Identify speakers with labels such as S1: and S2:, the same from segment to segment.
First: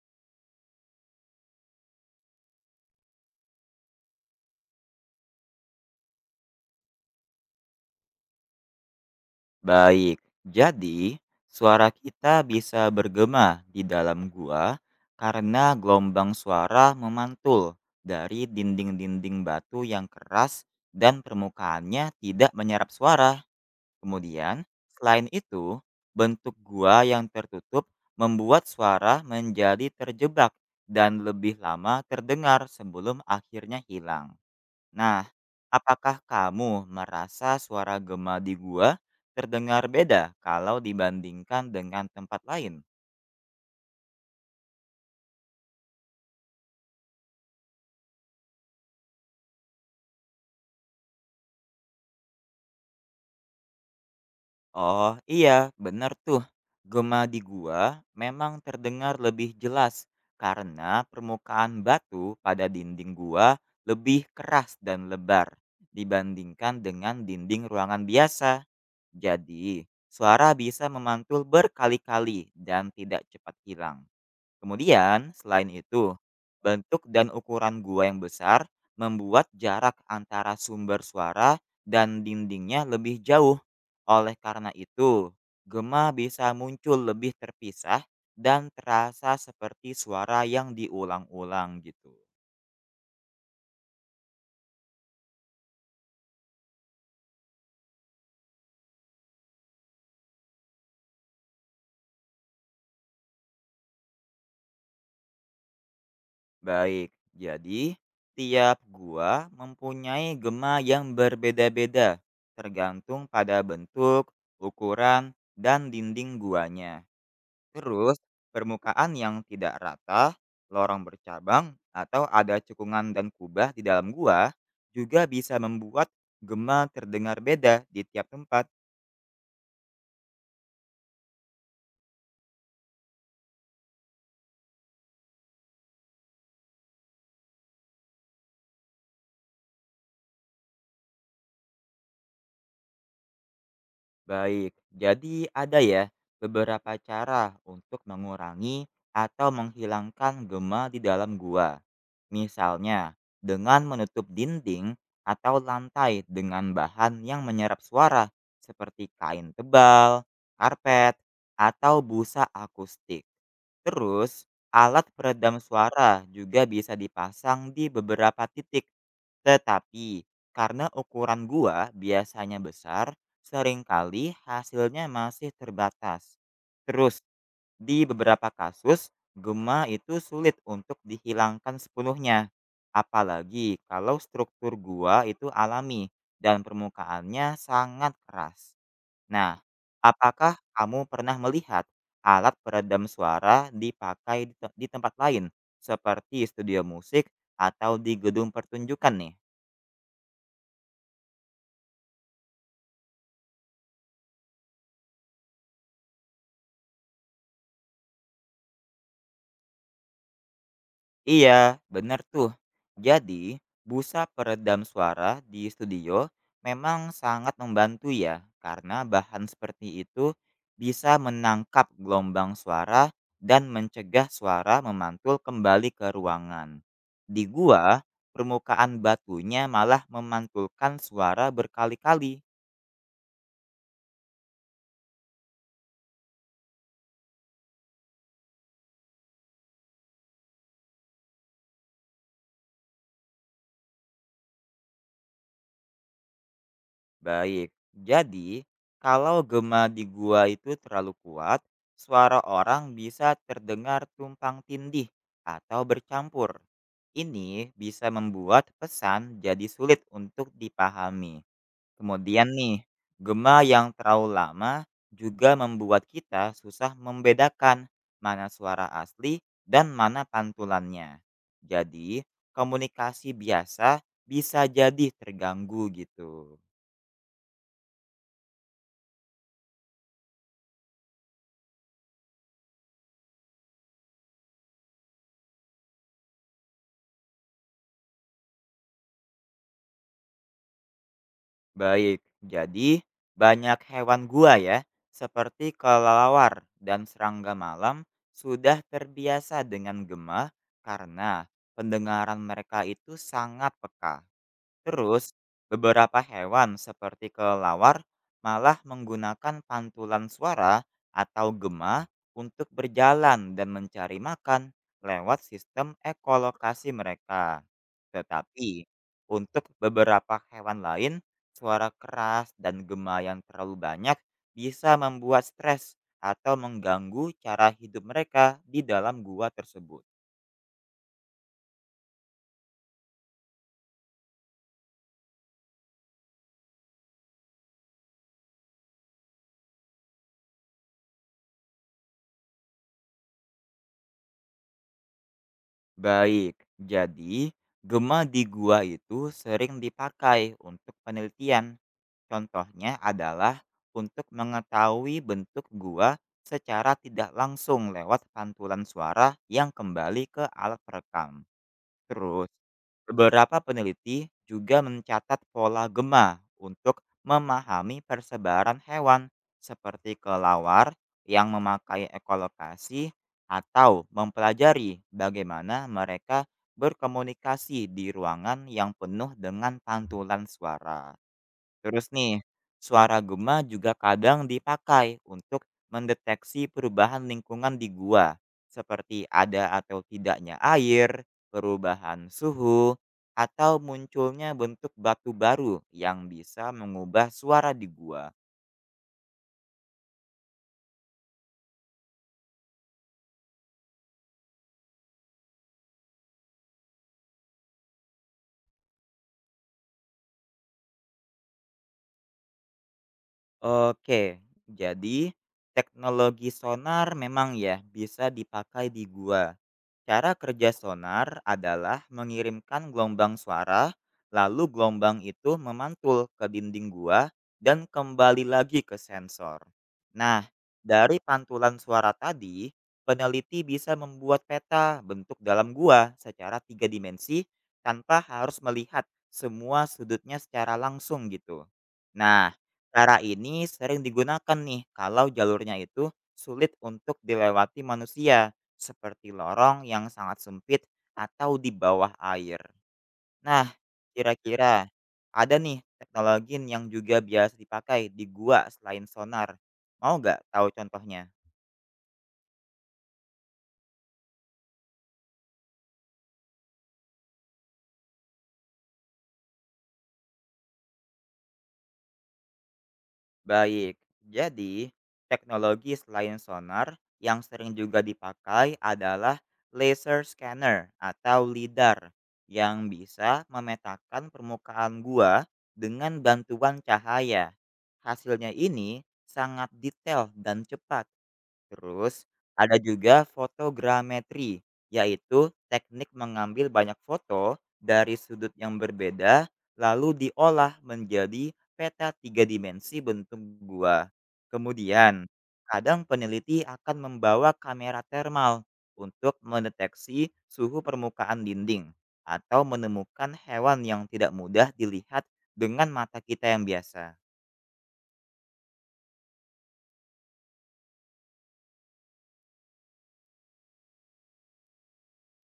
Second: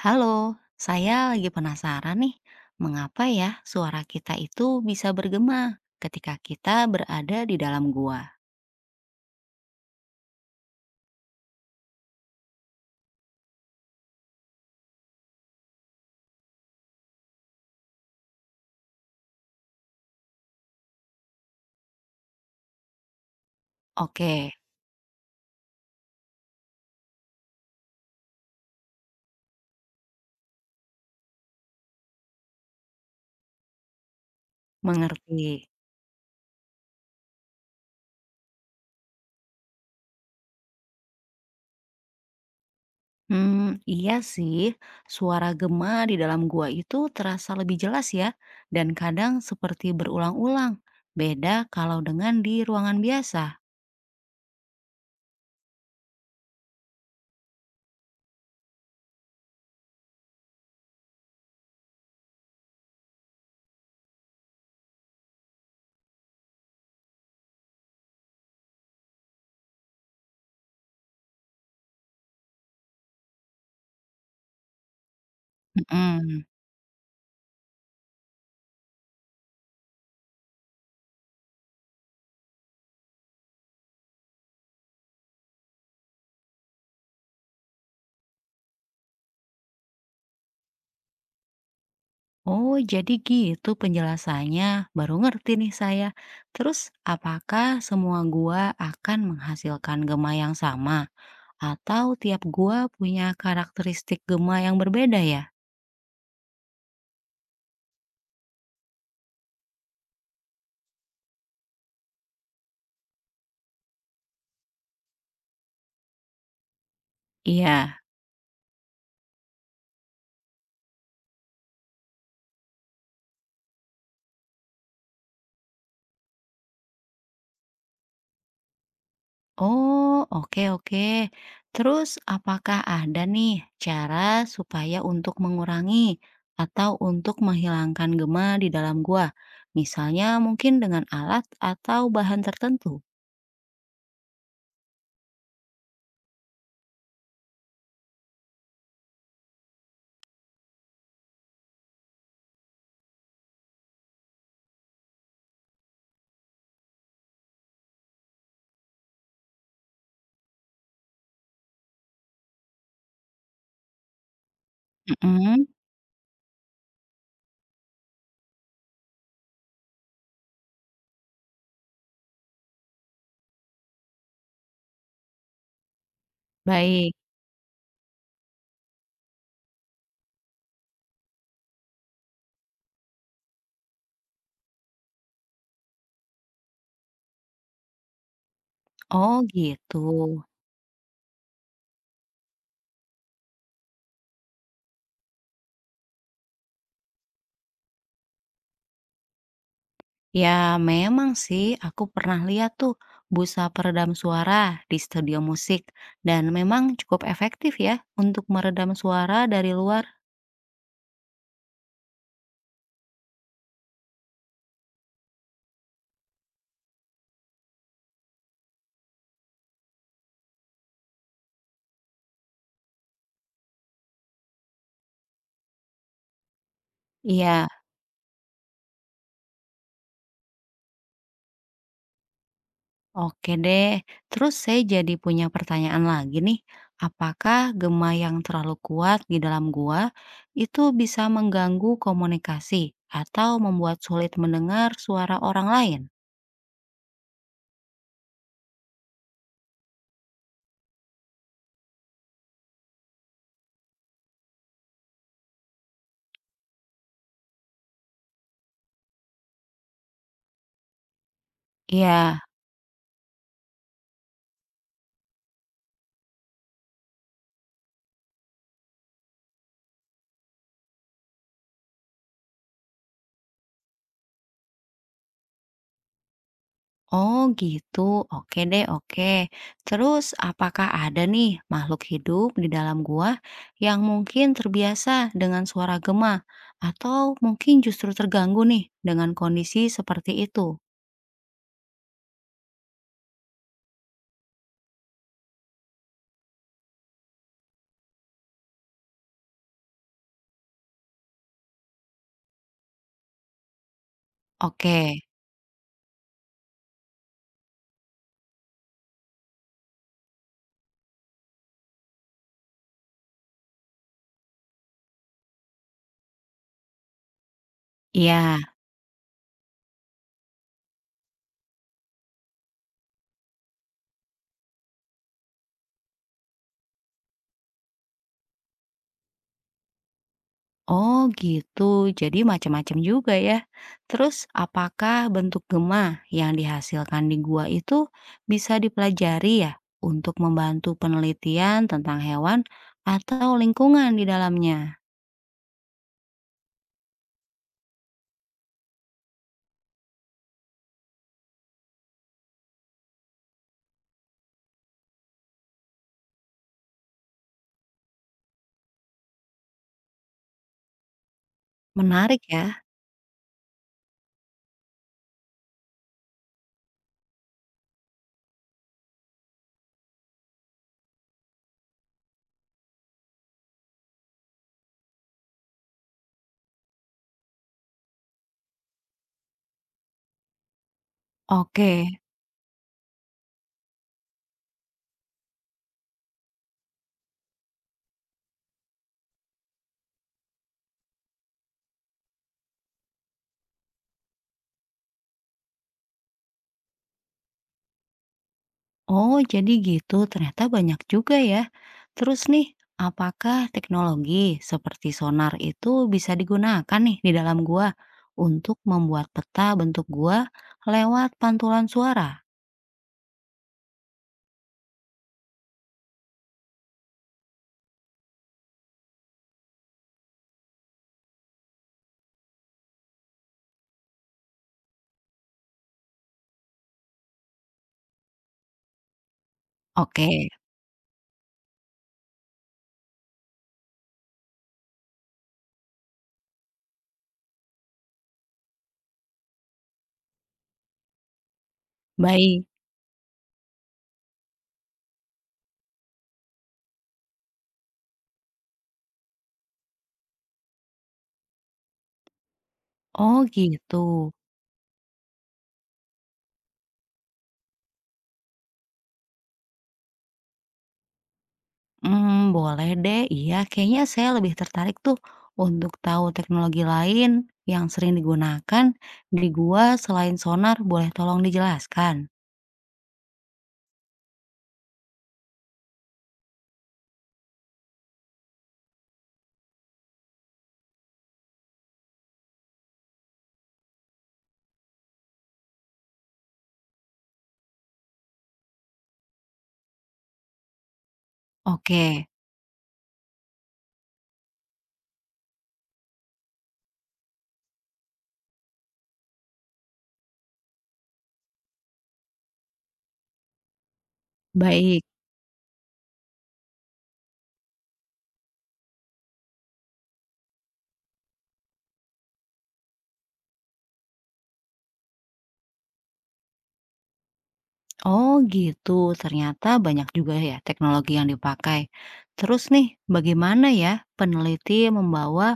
S1: Halo, saya lagi penasaran nih, mengapa ya suara kita itu bisa bergema ketika kita berada di dalam gua?
S2: Baik, jadi suara kita bisa bergema di dalam gua karena gelombang suara memantul dari dinding-dinding batu yang keras dan permukaannya tidak menyerap suara.
S1: Oke,
S2: Kemudian, selain itu, bentuk gua yang tertutup membuat suara menjadi terjebak dan lebih lama terdengar sebelum akhirnya hilang. Nah,
S1: mengerti.
S2: apakah kamu merasa suara gema di gua terdengar beda kalau dibandingkan dengan tempat lain?
S1: Hmm, iya sih, suara gema di dalam gua itu terasa lebih jelas ya, dan kadang seperti berulang-ulang. Beda kalau dengan di ruangan biasa.
S2: Oh iya, benar tuh. Gema di gua memang terdengar lebih jelas karena permukaan batu pada dinding gua lebih keras dan lebar dibandingkan dengan dinding ruangan biasa. Jadi, suara bisa memantul berkali-kali dan tidak cepat hilang. Kemudian, selain itu,
S1: Mm-mm.
S2: bentuk dan ukuran gua yang besar membuat jarak antara sumber suara dan dindingnya lebih jauh. Oleh karena itu, gema bisa muncul lebih terpisah dan terasa seperti suara yang diulang-ulang gitu.
S1: Oh, jadi gitu penjelasannya. Baru ngerti nih saya. Terus, apakah semua gua akan menghasilkan gema yang sama? Atau tiap gua punya karakteristik gema yang berbeda ya?
S2: Baik, jadi tiap gua mempunyai gema yang berbeda-beda tergantung pada bentuk, ukuran, dan dinding guanya.
S1: Iya.
S2: Terus, permukaan yang tidak rata, lorong bercabang, atau ada cekungan dan kubah di dalam gua juga bisa membuat gema terdengar beda di tiap tempat.
S1: Oh, oke oke. Terus, apakah ada nih cara supaya untuk mengurangi atau untuk menghilangkan gema di dalam gua? Misalnya mungkin dengan alat atau bahan tertentu.
S2: Baik, jadi ada ya beberapa cara untuk mengurangi atau menghilangkan gema di dalam gua. Misalnya, dengan menutup dinding atau lantai dengan bahan yang menyerap suara seperti kain tebal, karpet, atau busa akustik. Terus, alat peredam
S1: Mm-mm.
S2: suara juga bisa dipasang di beberapa titik. Tetapi, karena ukuran gua biasanya besar, seringkali hasilnya masih terbatas.
S1: Baik.
S2: Terus, di beberapa kasus, gema itu sulit untuk dihilangkan sepenuhnya. Apalagi kalau struktur gua itu alami dan permukaannya sangat keras.
S1: Oh
S2: Nah,
S1: gitu.
S2: apakah kamu pernah melihat alat peredam suara dipakai di tempat lain, seperti studio musik atau di gedung pertunjukan nih?
S1: Ya memang sih aku pernah lihat tuh busa peredam suara di studio musik dan memang cukup efektif ya untuk meredam suara dari luar.
S2: Iya, benar tuh. Jadi, busa peredam suara di studio memang sangat membantu ya, karena bahan seperti itu bisa menangkap gelombang suara dan mencegah suara memantul kembali ke ruangan. Di
S1: Iya,
S2: gua, permukaan batunya malah memantulkan suara berkali-kali.
S1: oke deh. Terus saya jadi punya pertanyaan lagi nih. Apakah gema yang terlalu kuat di dalam gua itu bisa mengganggu komunikasi atau membuat sulit mendengar suara orang lain?
S2: Baik, jadi kalau gema di gua itu terlalu kuat, suara orang bisa terdengar tumpang tindih atau bercampur. Ini bisa membuat pesan jadi sulit untuk dipahami.
S1: Iya.
S2: Kemudian nih, gema yang terlalu lama juga membuat kita susah membedakan mana suara asli dan mana pantulannya. Jadi, komunikasi biasa bisa jadi terganggu gitu.
S1: Oh gitu, oke deh oke. Terus apakah ada nih makhluk hidup di dalam gua yang mungkin terbiasa dengan suara gema atau mungkin justru terganggu nih dengan kondisi seperti itu?
S2: Baik, jadi banyak hewan gua ya, seperti kelelawar dan serangga malam sudah terbiasa dengan gemah karena pendengaran mereka itu sangat peka.
S1: Oke,
S2: Terus, beberapa hewan seperti kelelawar malah menggunakan pantulan suara atau gema untuk berjalan dan mencari makan lewat sistem ekolokasi mereka.
S1: iya.
S2: Tetapi, untuk beberapa hewan lain, suara keras dan gema yang terlalu banyak bisa membuat stres atau mengganggu cara hidup mereka di dalam gua tersebut.
S1: Oh gitu, jadi macam-macam juga ya. Terus apakah bentuk gema yang dihasilkan di gua itu bisa dipelajari ya untuk membantu penelitian tentang hewan atau lingkungan di dalamnya?
S2: Baik, jadi gema di gua itu sering dipakai untuk penelitian. Contohnya adalah untuk mengetahui bentuk gua secara tidak langsung lewat pantulan suara yang kembali ke alat perekam.
S1: Menarik
S2: Terus,
S1: ya.
S2: beberapa peneliti juga mencatat pola gema untuk memahami persebaran hewan, seperti kelawar yang memakai ekolokasi atau mempelajari bagaimana mereka berkomunikasi di ruangan yang penuh dengan pantulan suara. Terus
S1: Oke.
S2: nih, suara gema juga kadang dipakai untuk mendeteksi perubahan lingkungan di gua, seperti ada atau tidaknya air, perubahan suhu, atau munculnya bentuk batu baru yang bisa mengubah suara di gua.
S1: Oh, jadi gitu. Ternyata banyak juga ya. Terus nih, apakah teknologi seperti sonar itu bisa digunakan nih di dalam gua untuk membuat peta bentuk gua lewat pantulan suara?
S2: Oke, jadi teknologi sonar memang ya bisa dipakai di gua. Cara kerja sonar adalah mengirimkan gelombang suara, lalu gelombang itu memantul ke dinding gua dan kembali lagi ke sensor.
S1: Oke,
S2: Nah, dari pantulan suara tadi, peneliti bisa membuat peta bentuk dalam gua secara tiga dimensi tanpa harus melihat semua sudutnya secara langsung gitu. Nah,
S1: baik.
S2: cara ini sering digunakan nih kalau jalurnya itu sulit untuk dilewati manusia, seperti lorong yang sangat sempit atau di bawah air.
S1: Oh,
S2: Nah,
S1: gitu.
S2: kira-kira ada nih teknologi yang juga biasa dipakai di gua selain sonar. Mau nggak tahu contohnya?
S1: Boleh deh. Iya, kayaknya saya lebih tertarik tuh untuk tahu teknologi lain yang sering digunakan di gua selain sonar. Boleh tolong dijelaskan?
S2: Baik, jadi teknologi selain sonar yang sering juga dipakai adalah laser scanner atau lidar yang bisa memetakan permukaan gua dengan bantuan cahaya. Hasilnya ini sangat detail dan cepat. Terus
S1: Oke.
S2: ada juga fotogrametri, yaitu teknik mengambil banyak foto dari sudut yang berbeda lalu diolah menjadi peta tiga dimensi bentuk gua.
S1: Baik.
S2: Kemudian, kadang peneliti akan membawa kamera termal untuk mendeteksi suhu permukaan dinding atau menemukan hewan yang tidak mudah dilihat dengan mata kita yang biasa.
S1: Oh gitu, ternyata banyak juga ya teknologi yang dipakai. Terus nih, bagaimana ya peneliti membawa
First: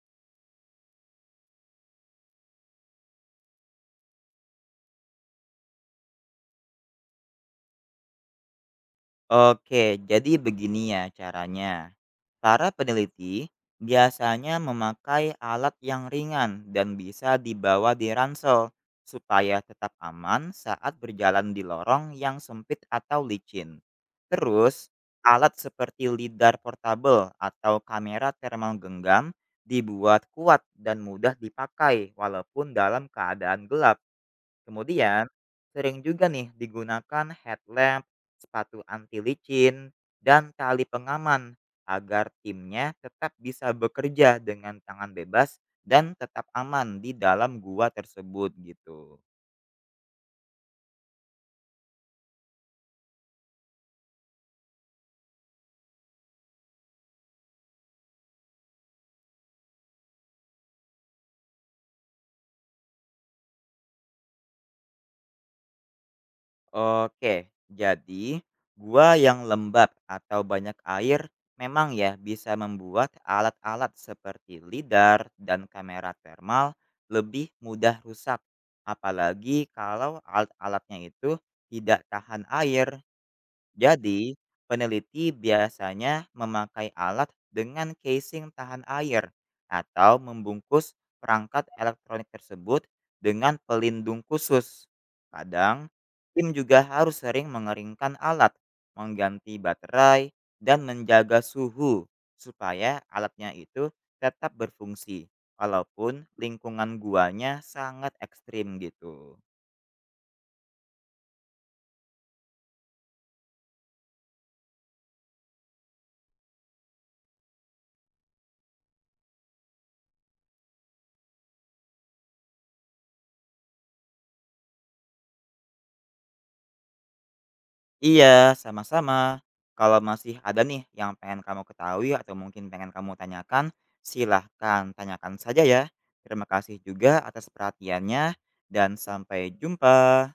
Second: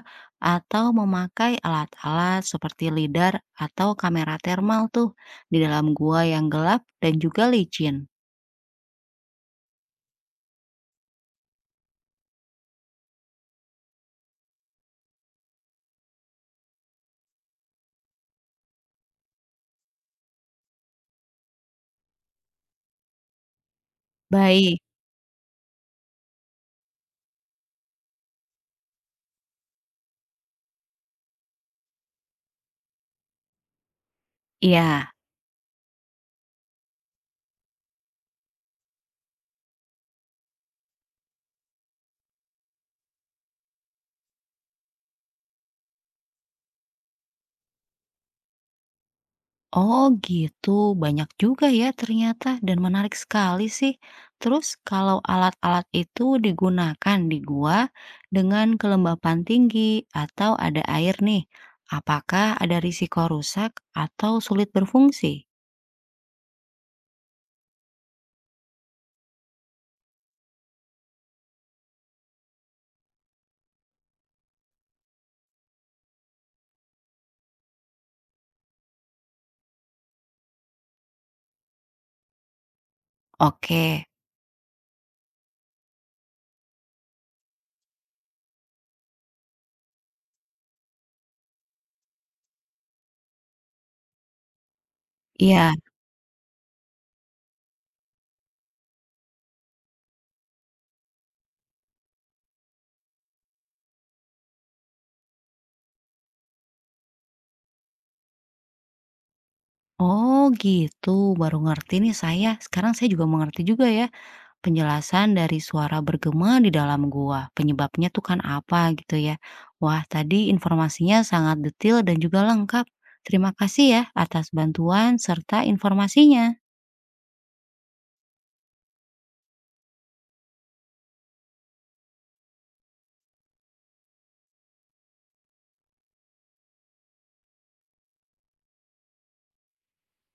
S1: atau memakai alat-alat seperti lidar atau kamera termal tuh di dalam gua yang gelap dan juga licin?
S2: Oke, jadi begini ya caranya. Para peneliti biasanya memakai alat yang ringan dan bisa dibawa di ransel supaya tetap aman saat berjalan di lorong yang sempit atau licin.
S1: Baik,
S2: Terus, alat seperti lidar portabel atau kamera thermal genggam dibuat kuat dan mudah dipakai walaupun dalam keadaan gelap.
S1: iya.
S2: Kemudian, sering juga nih digunakan headlamp, sepatu anti licin, dan tali pengaman agar timnya tetap bisa bekerja dengan tangan bebas dan tetap aman di dalam gua tersebut gitu.
S1: Oh gitu, banyak juga ya ternyata dan menarik sekali sih. Terus kalau alat-alat itu digunakan di gua dengan kelembapan tinggi atau ada air nih, apakah ada risiko rusak atau sulit berfungsi?
S2: Oke, jadi gua yang lembab atau banyak air memang ya bisa membuat alat-alat seperti lidar dan kamera termal lebih mudah rusak. Apalagi kalau alat-alatnya itu tidak tahan air.
S1: Oke,
S2: Jadi, peneliti biasanya memakai alat dengan casing tahan air atau membungkus perangkat elektronik tersebut dengan pelindung khusus.
S1: iya.
S2: Kadang, tim juga harus sering mengeringkan alat, mengganti baterai, dan menjaga suhu supaya alatnya itu tetap berfungsi walaupun lingkungan guanya sangat ekstrim gitu.
S1: Oh gitu, baru ngerti nih saya. Sekarang saya juga mengerti juga ya. Penjelasan dari suara bergema di dalam gua. Penyebabnya tuh kan apa gitu ya. Wah, tadi informasinya sangat detail dan juga lengkap. Terima kasih ya atas bantuan serta informasinya.
S2: Iya, sama-sama. Kalau masih ada nih yang pengen kamu ketahui atau mungkin pengen kamu tanyakan, silahkan tanyakan saja ya. Terima kasih juga atas perhatiannya, dan sampai jumpa.